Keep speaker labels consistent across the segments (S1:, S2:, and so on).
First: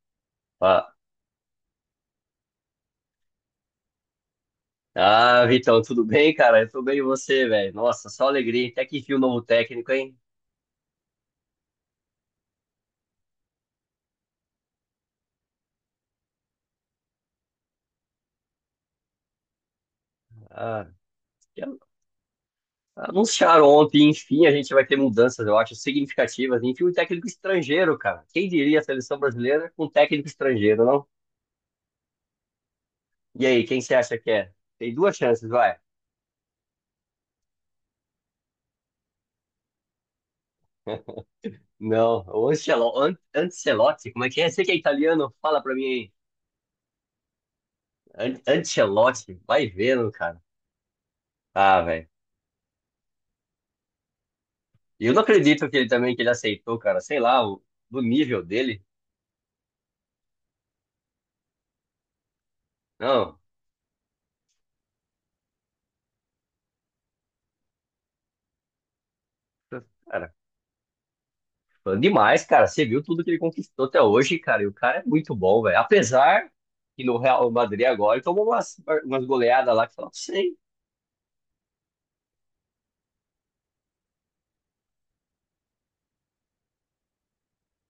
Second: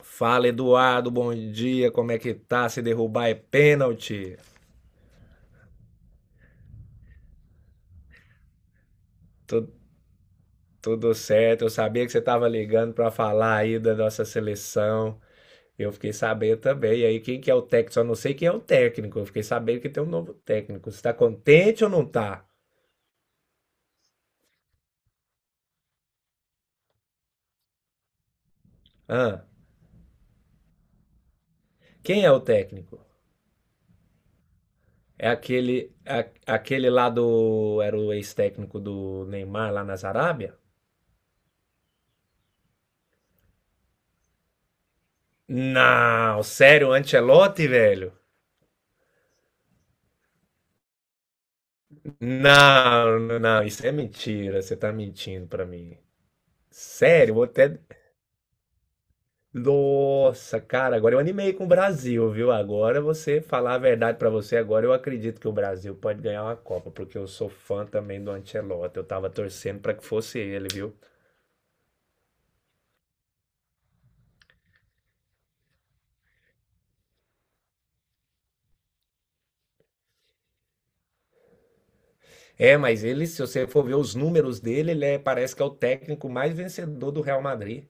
S1: Fala,
S2: Ah,
S1: Eduardo, bom dia, como é que tá? Se derrubar é pênalti.
S2: ah, Vitão, tudo bem, cara? Eu tô bem e você, velho? Nossa, só alegria. Até que enfim o novo
S1: Tu-
S2: técnico, hein?
S1: tudo certo, eu sabia que você tava ligando pra falar aí da nossa seleção. Eu fiquei sabendo também. E aí, quem que é o técnico? Só não sei quem é o técnico. Eu fiquei sabendo que tem um novo
S2: Ah,
S1: técnico. Você tá
S2: já
S1: contente ou não tá?
S2: anunciaram ontem, enfim, a gente vai ter mudanças, eu acho, significativas. Enfim, um técnico estrangeiro, cara. Quem diria a seleção
S1: Hã?
S2: brasileira com um técnico estrangeiro, não?
S1: Quem é o técnico?
S2: E aí, quem você acha que é? Tem duas
S1: É
S2: chances, vai.
S1: aquele lá do. Era o ex-técnico do Neymar lá na Arábia?
S2: Não, o Ancelotti, como é que é? Você que é italiano, fala pra mim aí.
S1: Não, sério, o Ancelotti, velho?
S2: Ancelotti, vai vendo, cara. Ah, velho.
S1: Não, não, não, isso é mentira. Você tá
S2: E eu não
S1: mentindo pra
S2: acredito que ele
S1: mim.
S2: também, que ele aceitou, cara. Sei
S1: Sério, vou
S2: lá,
S1: até.
S2: do nível dele.
S1: Nossa, cara, agora eu animei com o Brasil, viu? Agora
S2: Não,
S1: você falar a verdade pra você, agora eu acredito que o Brasil pode ganhar uma Copa, porque eu sou fã também do Ancelotti. Eu tava torcendo pra que
S2: cara,
S1: fosse ele, viu?
S2: fã demais, cara. Você viu tudo que ele conquistou até hoje, cara. E o cara é muito bom, velho. Apesar que no Real Madrid agora ele tomou umas goleadas lá que fala, sei,
S1: É, mas ele, se você for ver os números dele, parece que é o técnico mais vencedor do Real Madrid.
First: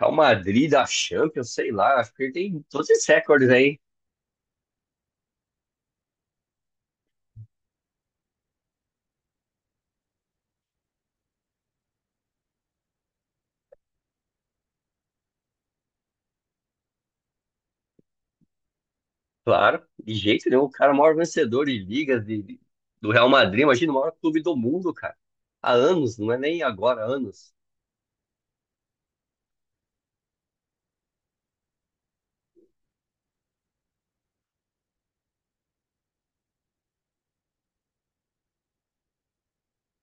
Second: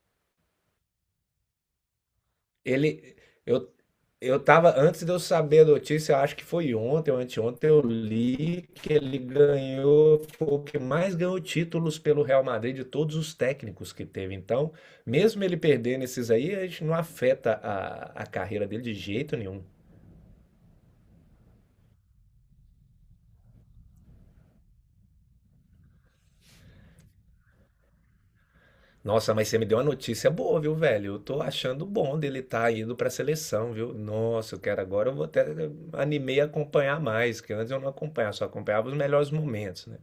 S2: Real Madrid da Champions, sei lá. Acho que ele tem todos esses
S1: Ele,
S2: recordes
S1: eu,
S2: aí.
S1: eu tava, antes de eu saber a notícia, eu acho que foi ontem ou anteontem, eu li que ele ganhou, foi o que mais ganhou títulos pelo Real Madrid de todos os técnicos que teve. Então, mesmo ele perdendo esses aí, a gente não afeta a carreira dele de jeito nenhum.
S2: Claro, de jeito nenhum. O cara é o maior vencedor de ligas do Real Madrid. Imagina o maior clube do mundo, cara. Há anos, não é nem agora, há anos.
S1: Nossa, mas você me deu uma notícia boa, viu, velho? Eu tô achando bom dele estar tá indo pra seleção, viu? Nossa, eu quero agora, eu vou até animei a acompanhar mais, que antes eu não acompanhava, só acompanhava os melhores momentos, né?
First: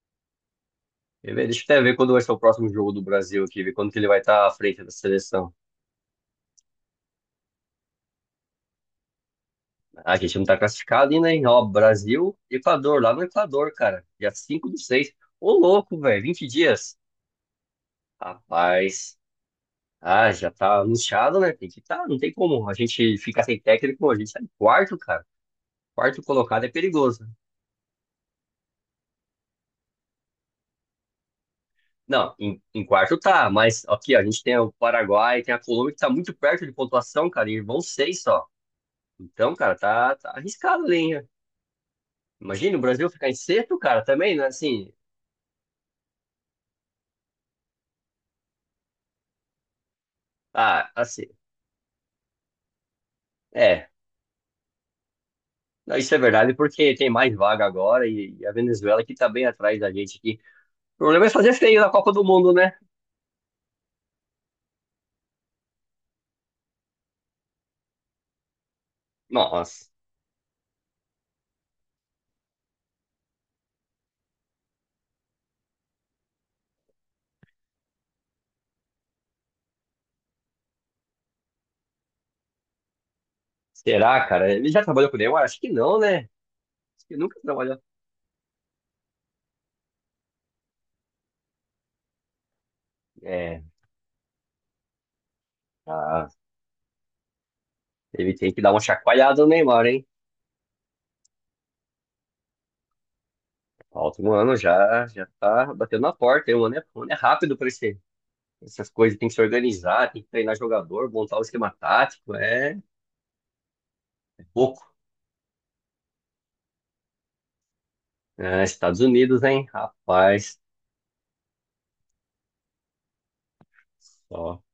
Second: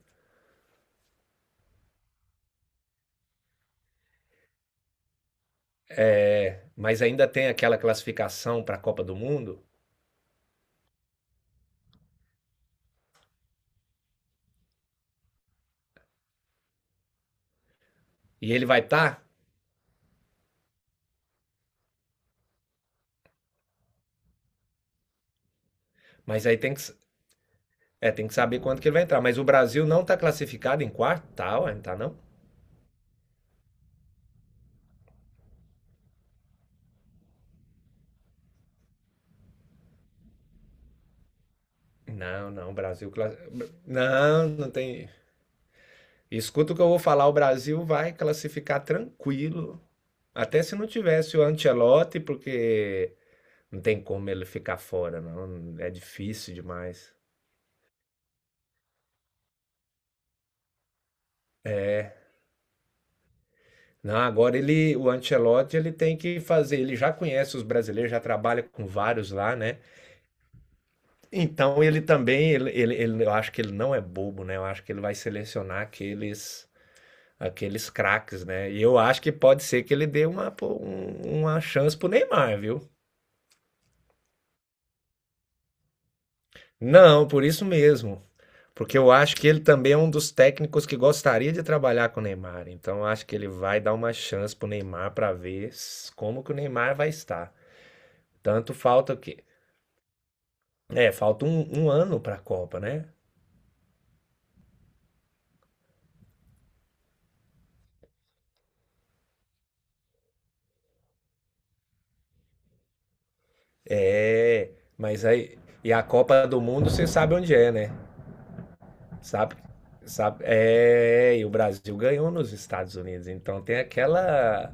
S2: Quer ver? Deixa eu até ver quando vai ser o próximo jogo do Brasil aqui, ver quando que ele vai estar à frente da seleção.
S1: É, mas ainda tem aquela classificação para a Copa do Mundo
S2: A gente não tá classificado ainda, hein? Ó, Brasil, Equador, lá no Equador, cara. Dia 5 do 6. Ô, louco, velho, 20 dias.
S1: e ele vai estar,
S2: Rapaz.
S1: tá,
S2: Ah, já tá anunciado, né? Tem que tá, não tem como. A gente ficar sem técnico, a gente tá em quarto, cara. Quarto
S1: mas aí
S2: colocado é
S1: tem que,
S2: perigoso.
S1: é, tem que saber quando que ele vai entrar. Mas o Brasil não está classificado em quarto, tá, ué, não tá não?
S2: Não, em quarto tá, mas aqui, ó, a gente tem o Paraguai, tem a Colômbia que tá muito perto de pontuação, cara, e vão seis só. Então, cara, tá, tá arriscado ali, hein?
S1: Não, não,
S2: Imagina o Brasil ficar em sexto, cara, também, né?
S1: Não, não
S2: Assim,
S1: tem. Escuta o que eu vou falar, o Brasil vai classificar tranquilo, até se não
S2: ah, assim.
S1: tivesse o Ancelotti, porque não
S2: É,
S1: tem como ele ficar fora, não, é
S2: não, isso é verdade,
S1: difícil
S2: porque tem
S1: demais.
S2: mais vaga agora e a Venezuela que tá bem atrás da gente aqui. O problema é fazer feio na Copa do Mundo, né?
S1: Não, agora ele, o Ancelotti, ele tem que fazer, ele já conhece os brasileiros, já trabalha com vários lá, né?
S2: Nossa,
S1: Então ele também, eu acho que ele não é bobo, né? Eu acho que ele vai selecionar aqueles craques, né? E eu acho que pode ser que ele dê uma, pô, uma chance pro Neymar, viu?
S2: será, cara? Ele já trabalhou com o Neymar? Acho que não, né? Acho que
S1: Não,
S2: nunca
S1: por isso
S2: trabalhou.
S1: mesmo. Porque eu acho que ele também é um dos técnicos que gostaria de trabalhar com o Neymar. Então eu acho que ele
S2: É,
S1: vai dar uma chance pro Neymar para ver
S2: tá.
S1: como que o Neymar vai estar.
S2: Ele tem que dar
S1: Tanto
S2: uma
S1: falta o quê?
S2: chacoalhada no Neymar, hein?
S1: É, falta um ano para a Copa, né?
S2: Falta um ano já, já tá batendo na porta, hein? Um ano é rápido pra essas coisas. Tem que se organizar, tem que treinar jogador, montar o esquema tático. É, é
S1: É,
S2: pouco.
S1: mas aí. E a Copa do Mundo você sabe onde é, né?
S2: É, Estados Unidos,
S1: Sabe?
S2: hein?
S1: Sabe?
S2: Rapaz,
S1: É, e o Brasil ganhou nos Estados Unidos, então tem
S2: só.
S1: aquela.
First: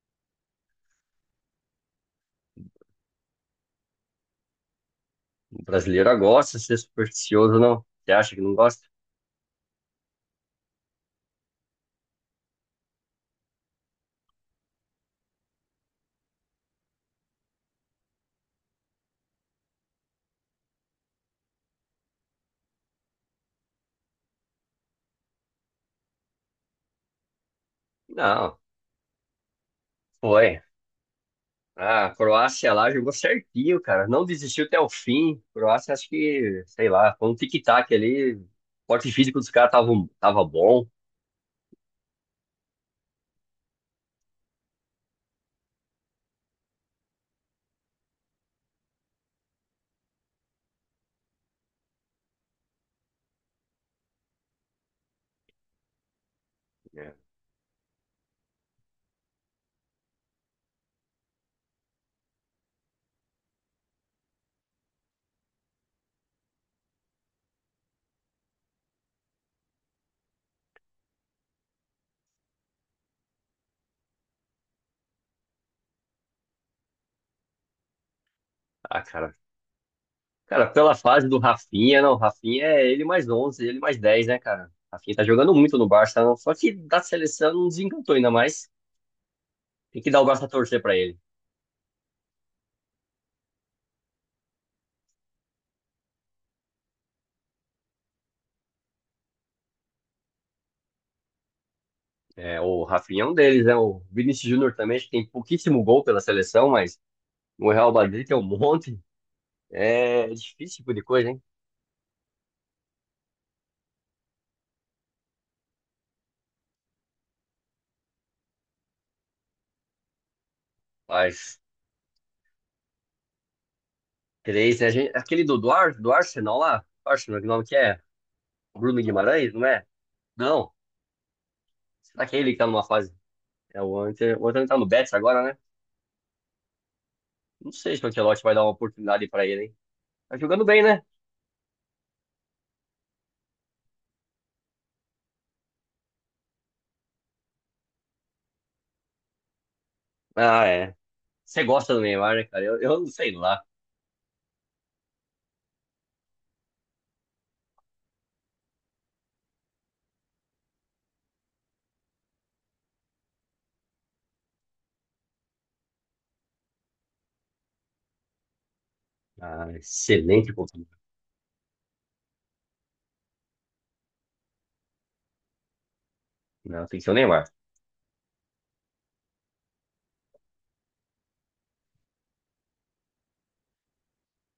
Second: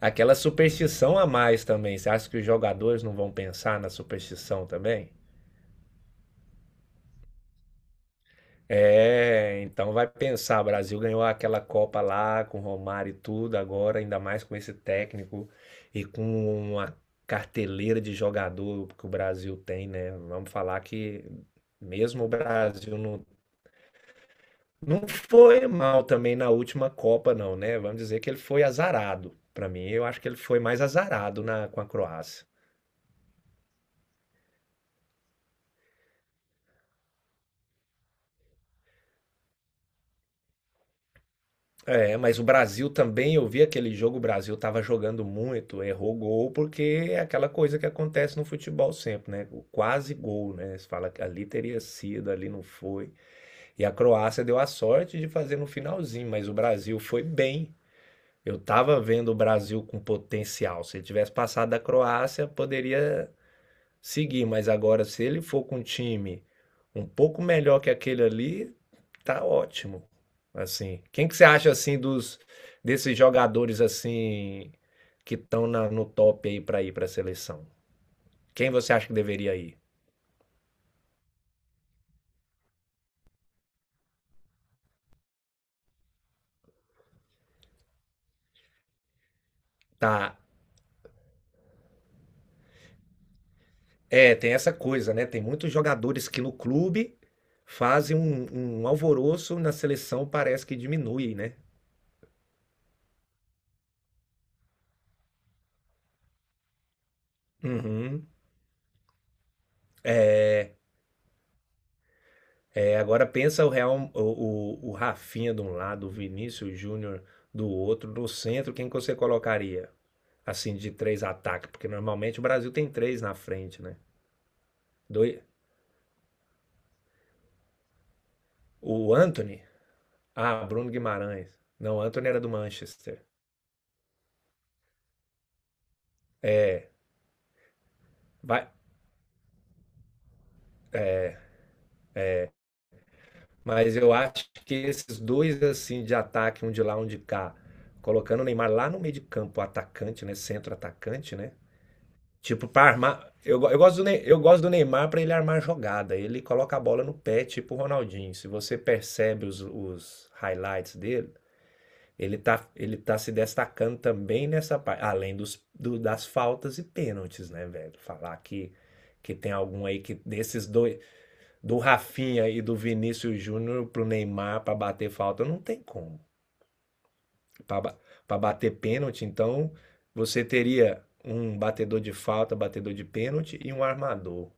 S1: Aquela superstição a mais também. Você acha que os jogadores não vão pensar na superstição também?
S2: O brasileiro gosta de ser supersticioso, não? Você acha que não gosta?
S1: É, então vai pensar, o Brasil ganhou aquela Copa lá com o Romário e tudo, agora ainda mais com esse técnico e com uma carteleira de jogador que o Brasil tem, né? Vamos falar que mesmo o Brasil não, não foi mal também na última Copa, não, né? Vamos dizer que ele
S2: Não,
S1: foi azarado. Para mim, eu acho que ele foi
S2: foi.
S1: mais azarado na, com a
S2: Ah, a
S1: Croácia.
S2: Croácia lá jogou certinho, cara. Não desistiu até o fim. A Croácia, acho que, sei lá, foi um tic-tac ali. O porte físico dos caras tava bom.
S1: É, mas o Brasil também, eu vi aquele jogo, o Brasil estava jogando muito, errou gol, porque é aquela coisa que acontece no futebol sempre, né? O quase gol, né? Você fala que ali teria sido, ali não foi. E a Croácia deu a sorte de fazer no finalzinho, mas o Brasil
S2: É.
S1: foi bem. Eu estava vendo o Brasil com potencial. Se ele tivesse passado da Croácia, poderia seguir, mas agora se ele for com um time um pouco melhor que aquele ali, tá ótimo. Assim, quem que você acha assim dos desses jogadores assim que estão no top aí para ir para a seleção? Quem você
S2: Ah,
S1: acha que
S2: cara.
S1: deveria ir?
S2: Cara, pela fase do Rafinha, não. Rafinha é ele mais 11, ele mais 10, né, cara? Rafinha tá jogando muito no Barça, não. Só que da seleção não desencantou ainda mais. Tem que dar o
S1: Tá.
S2: braço a torcer pra ele.
S1: É, tem essa coisa, né? Tem muitos jogadores que no clube fazem um alvoroço, na seleção parece que diminui, né?
S2: É, o Rafinha é um deles, né? O Vinícius Júnior também, acho que tem pouquíssimo gol pela seleção, mas o Real Madrid
S1: Uhum.
S2: tem um monte. É difícil esse tipo de coisa, hein?
S1: É, agora pensa o Real, o Rafinha de um lado, o Vinícius Júnior do outro, no centro, quem que você colocaria? Assim, de três
S2: Mas
S1: ataques, porque normalmente o Brasil tem três na frente, né?
S2: três, né? A gente-
S1: Doi-
S2: aquele do Arsenal lá. Arsenal, que nome que é? Bruno
S1: o
S2: Guimarães,
S1: Anthony?
S2: não é?
S1: Ah,
S2: Não.
S1: Bruno Guimarães. Não, o
S2: Será
S1: Anthony
S2: que é
S1: era do
S2: ele que tá numa fase?
S1: Manchester.
S2: É o Inter. O Inter tá no Betis agora, né? Não sei se o Ancelotti vai dar
S1: Vai-
S2: uma oportunidade pra ele, hein? Tá jogando bem, né?
S1: mas eu acho que esses dois, assim, de ataque, um de lá, um de cá, colocando o Neymar lá no meio de campo, atacante, né?
S2: Ah,
S1: Centro
S2: é.
S1: atacante, né?
S2: Você gosta do Neymar, né, cara?
S1: Tipo,
S2: Eu,
S1: para
S2: eu não sei
S1: armar. Eu,
S2: lá.
S1: go- eu gosto do Ney- eu gosto do Neymar para ele armar jogada. Ele coloca a bola no pé, tipo o Ronaldinho. Se você percebe os highlights dele, ele tá se destacando também nessa parte. Além das faltas e pênaltis, né, velho? Falar que tem
S2: Ah,
S1: algum aí que
S2: excelente
S1: desses
S2: oportunidade.
S1: dois, do Rafinha e do Vinícius Júnior pro Neymar para bater falta, não tem como
S2: Não, tem que ser o Neymar.
S1: para bater pênalti, então você teria um batedor de falta, batedor de pênalti e um armador,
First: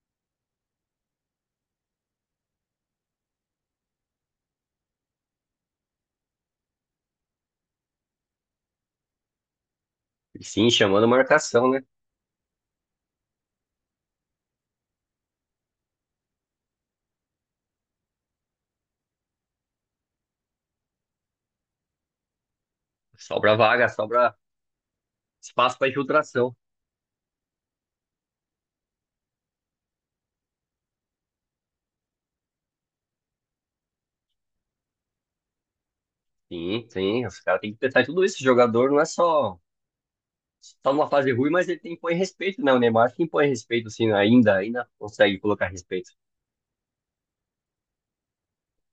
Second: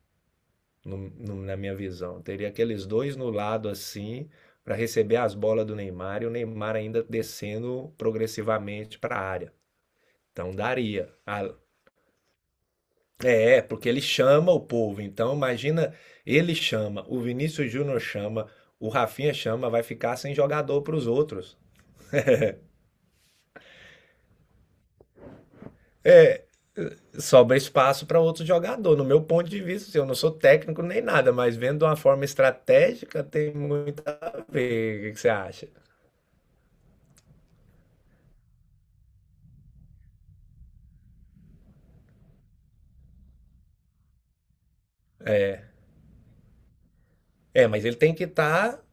S1: na minha visão. Teria aqueles dois no lado assim para receber as bolas do Neymar e o Neymar ainda descendo progressivamente para a área.
S2: E
S1: Então
S2: sim, chamando
S1: daria. A-
S2: marcação, né?
S1: É, é, porque ele chama o povo. Então imagina, ele chama, o Vinícius Júnior chama, o Rafinha chama, vai ficar sem jogador para os outros.
S2: Sobra vaga, sobra espaço pra infiltração.
S1: Sobra espaço para outro jogador. No meu ponto de vista, assim, eu não sou técnico nem nada, mas vendo de uma forma estratégica tem muito a ver. O que que você acha?
S2: Sim, sim, os caras têm que pensar em tudo isso. O jogador não é só numa fase ruim, mas ele tem que pôr respeito, né? O Neymar que impõe respeito, assim, ainda, ainda consegue colocar respeito.
S1: É, mas ele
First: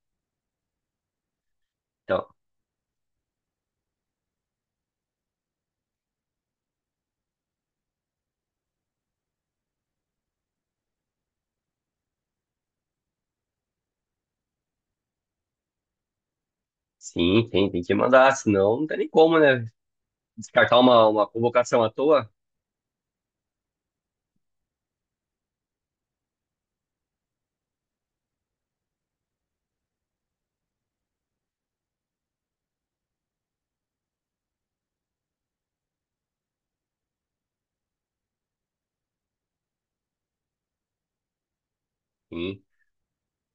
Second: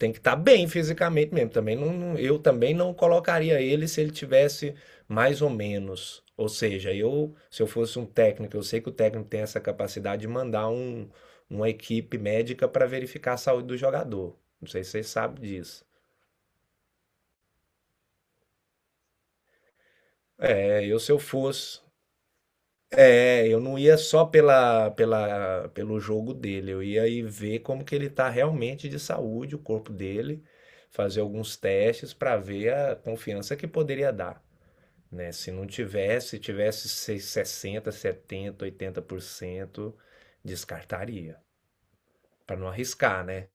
S1: tem que estar bem fisicamente mesmo. Também não,
S2: Então,
S1: eu também não colocaria ele se ele tivesse mais ou menos. Ou seja, eu, se eu fosse um técnico, eu sei que o técnico tem essa capacidade de mandar uma equipe médica para verificar a saúde do jogador. Não sei se vocês sabem disso.
S2: sim, tem que mandar, senão não tem nem como, né? Descartar
S1: É, eu
S2: uma,
S1: se eu
S2: uma
S1: fosse
S2: convocação à toa.
S1: É, eu não ia só pelo jogo dele, eu ia aí ver como que ele tá realmente de saúde, o corpo dele, fazer alguns testes para ver a confiança que poderia dar, né? Se não tivesse, se tivesse 60, 70, 80%, descartaria, para
S2: Sim.
S1: não arriscar, né?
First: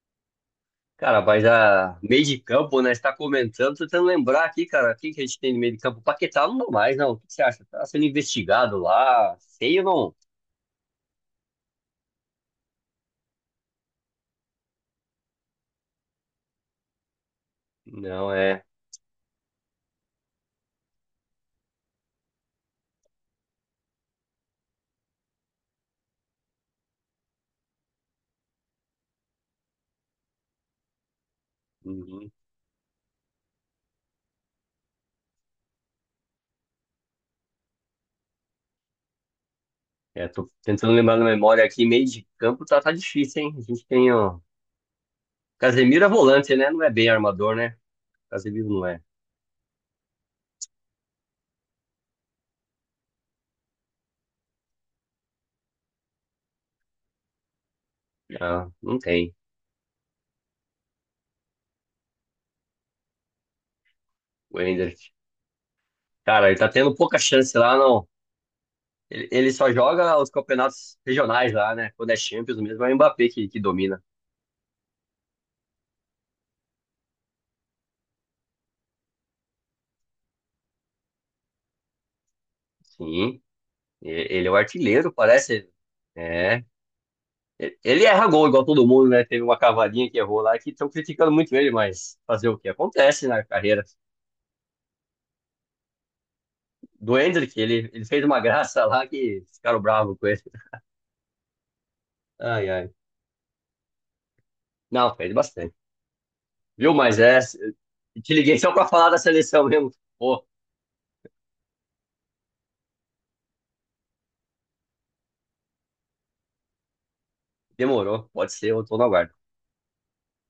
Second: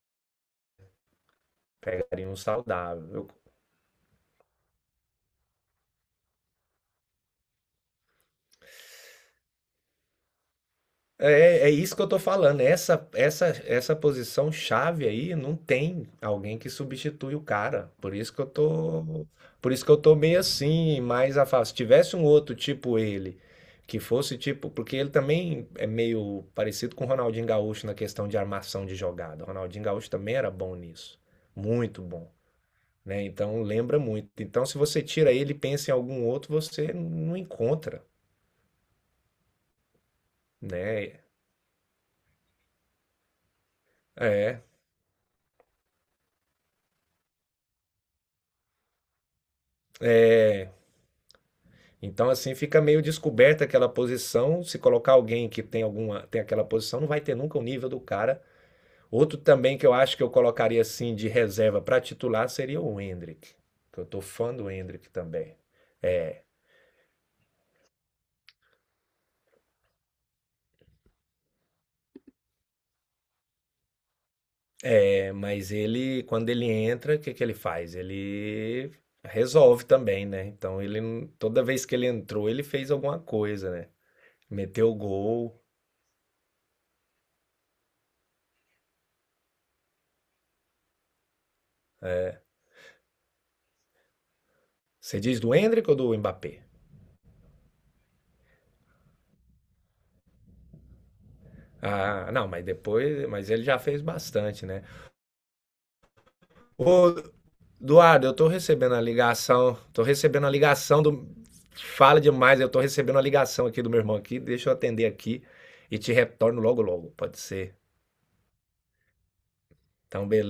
S2: Cara, mas a meio
S1: Pegaria um
S2: de campo, né? Você
S1: saudável.
S2: tá
S1: Eu
S2: comentando, tô tentando lembrar aqui, cara, quem que a gente tem no meio de campo? Paquetá não dá mais, não. O que você acha? Tá sendo investigado lá, sei ou não?
S1: É, é isso que eu tô falando. Essa posição chave aí não tem alguém que substitui o cara. Por
S2: Não,
S1: isso que eu
S2: é.
S1: tô, por isso que eu tô meio assim, mais afastado. Se tivesse um outro tipo ele, que fosse tipo, porque ele também é meio parecido com o Ronaldinho Gaúcho na questão de armação de jogada. O Ronaldinho Gaúcho também era bom nisso, muito
S2: Uhum.
S1: bom, né? Então lembra muito. Então se você tira ele e pensa em algum outro, você não encontra,
S2: É, tô tentando lembrar
S1: né?
S2: na memória aqui, meio de campo tá, tá difícil, hein? A gente tem ó,
S1: É.
S2: Casemiro é volante, né? Não é bem armador, né? Casemiro não é.
S1: É. Então, assim, fica meio descoberta aquela posição. Se colocar alguém que tem alguma, tem aquela posição, não vai ter nunca o nível do cara.
S2: Ah, não tem.
S1: Outro também que eu acho que eu colocaria assim de reserva para titular seria o Endrick, que eu tô fã
S2: O
S1: do
S2: Ender.
S1: Endrick também.
S2: Cara, ele tá tendo pouca chance lá, não. Ele só joga os campeonatos regionais lá, né? Quando é Champions mesmo, é o Mbappé que domina.
S1: É, mas ele, quando ele entra, o que que ele faz? Ele resolve também, né? Então, ele toda vez que ele entrou, ele fez alguma
S2: Sim,
S1: coisa, né?
S2: e- ele é o
S1: Meteu o
S2: artilheiro,
S1: gol.
S2: parece. É. Ele erra gol igual todo mundo, né? Teve uma cavadinha que errou lá que estão criticando muito ele, mas fazer o que acontece na carreira.
S1: Você diz do Endrick ou do Mbappé?
S2: Do Hendrick, ele fez uma graça lá que ficaram bravos com ele.
S1: Ah, não, mas
S2: Ai, ai.
S1: depois, mas ele já fez bastante, né?
S2: Não, fez bastante. Viu,
S1: Ô,
S2: mas é.
S1: Eduardo,
S2: Te
S1: eu tô
S2: liguei só pra
S1: recebendo a
S2: falar da seleção
S1: ligação,
S2: mesmo.
S1: tô
S2: Pô,
S1: recebendo a ligação do. Fala demais, eu tô recebendo a ligação aqui do meu irmão aqui, deixa eu atender aqui e te retorno logo logo, pode ser.
S2: demorou. Pode ser, eu tô na guarda.
S1: Então, beleza.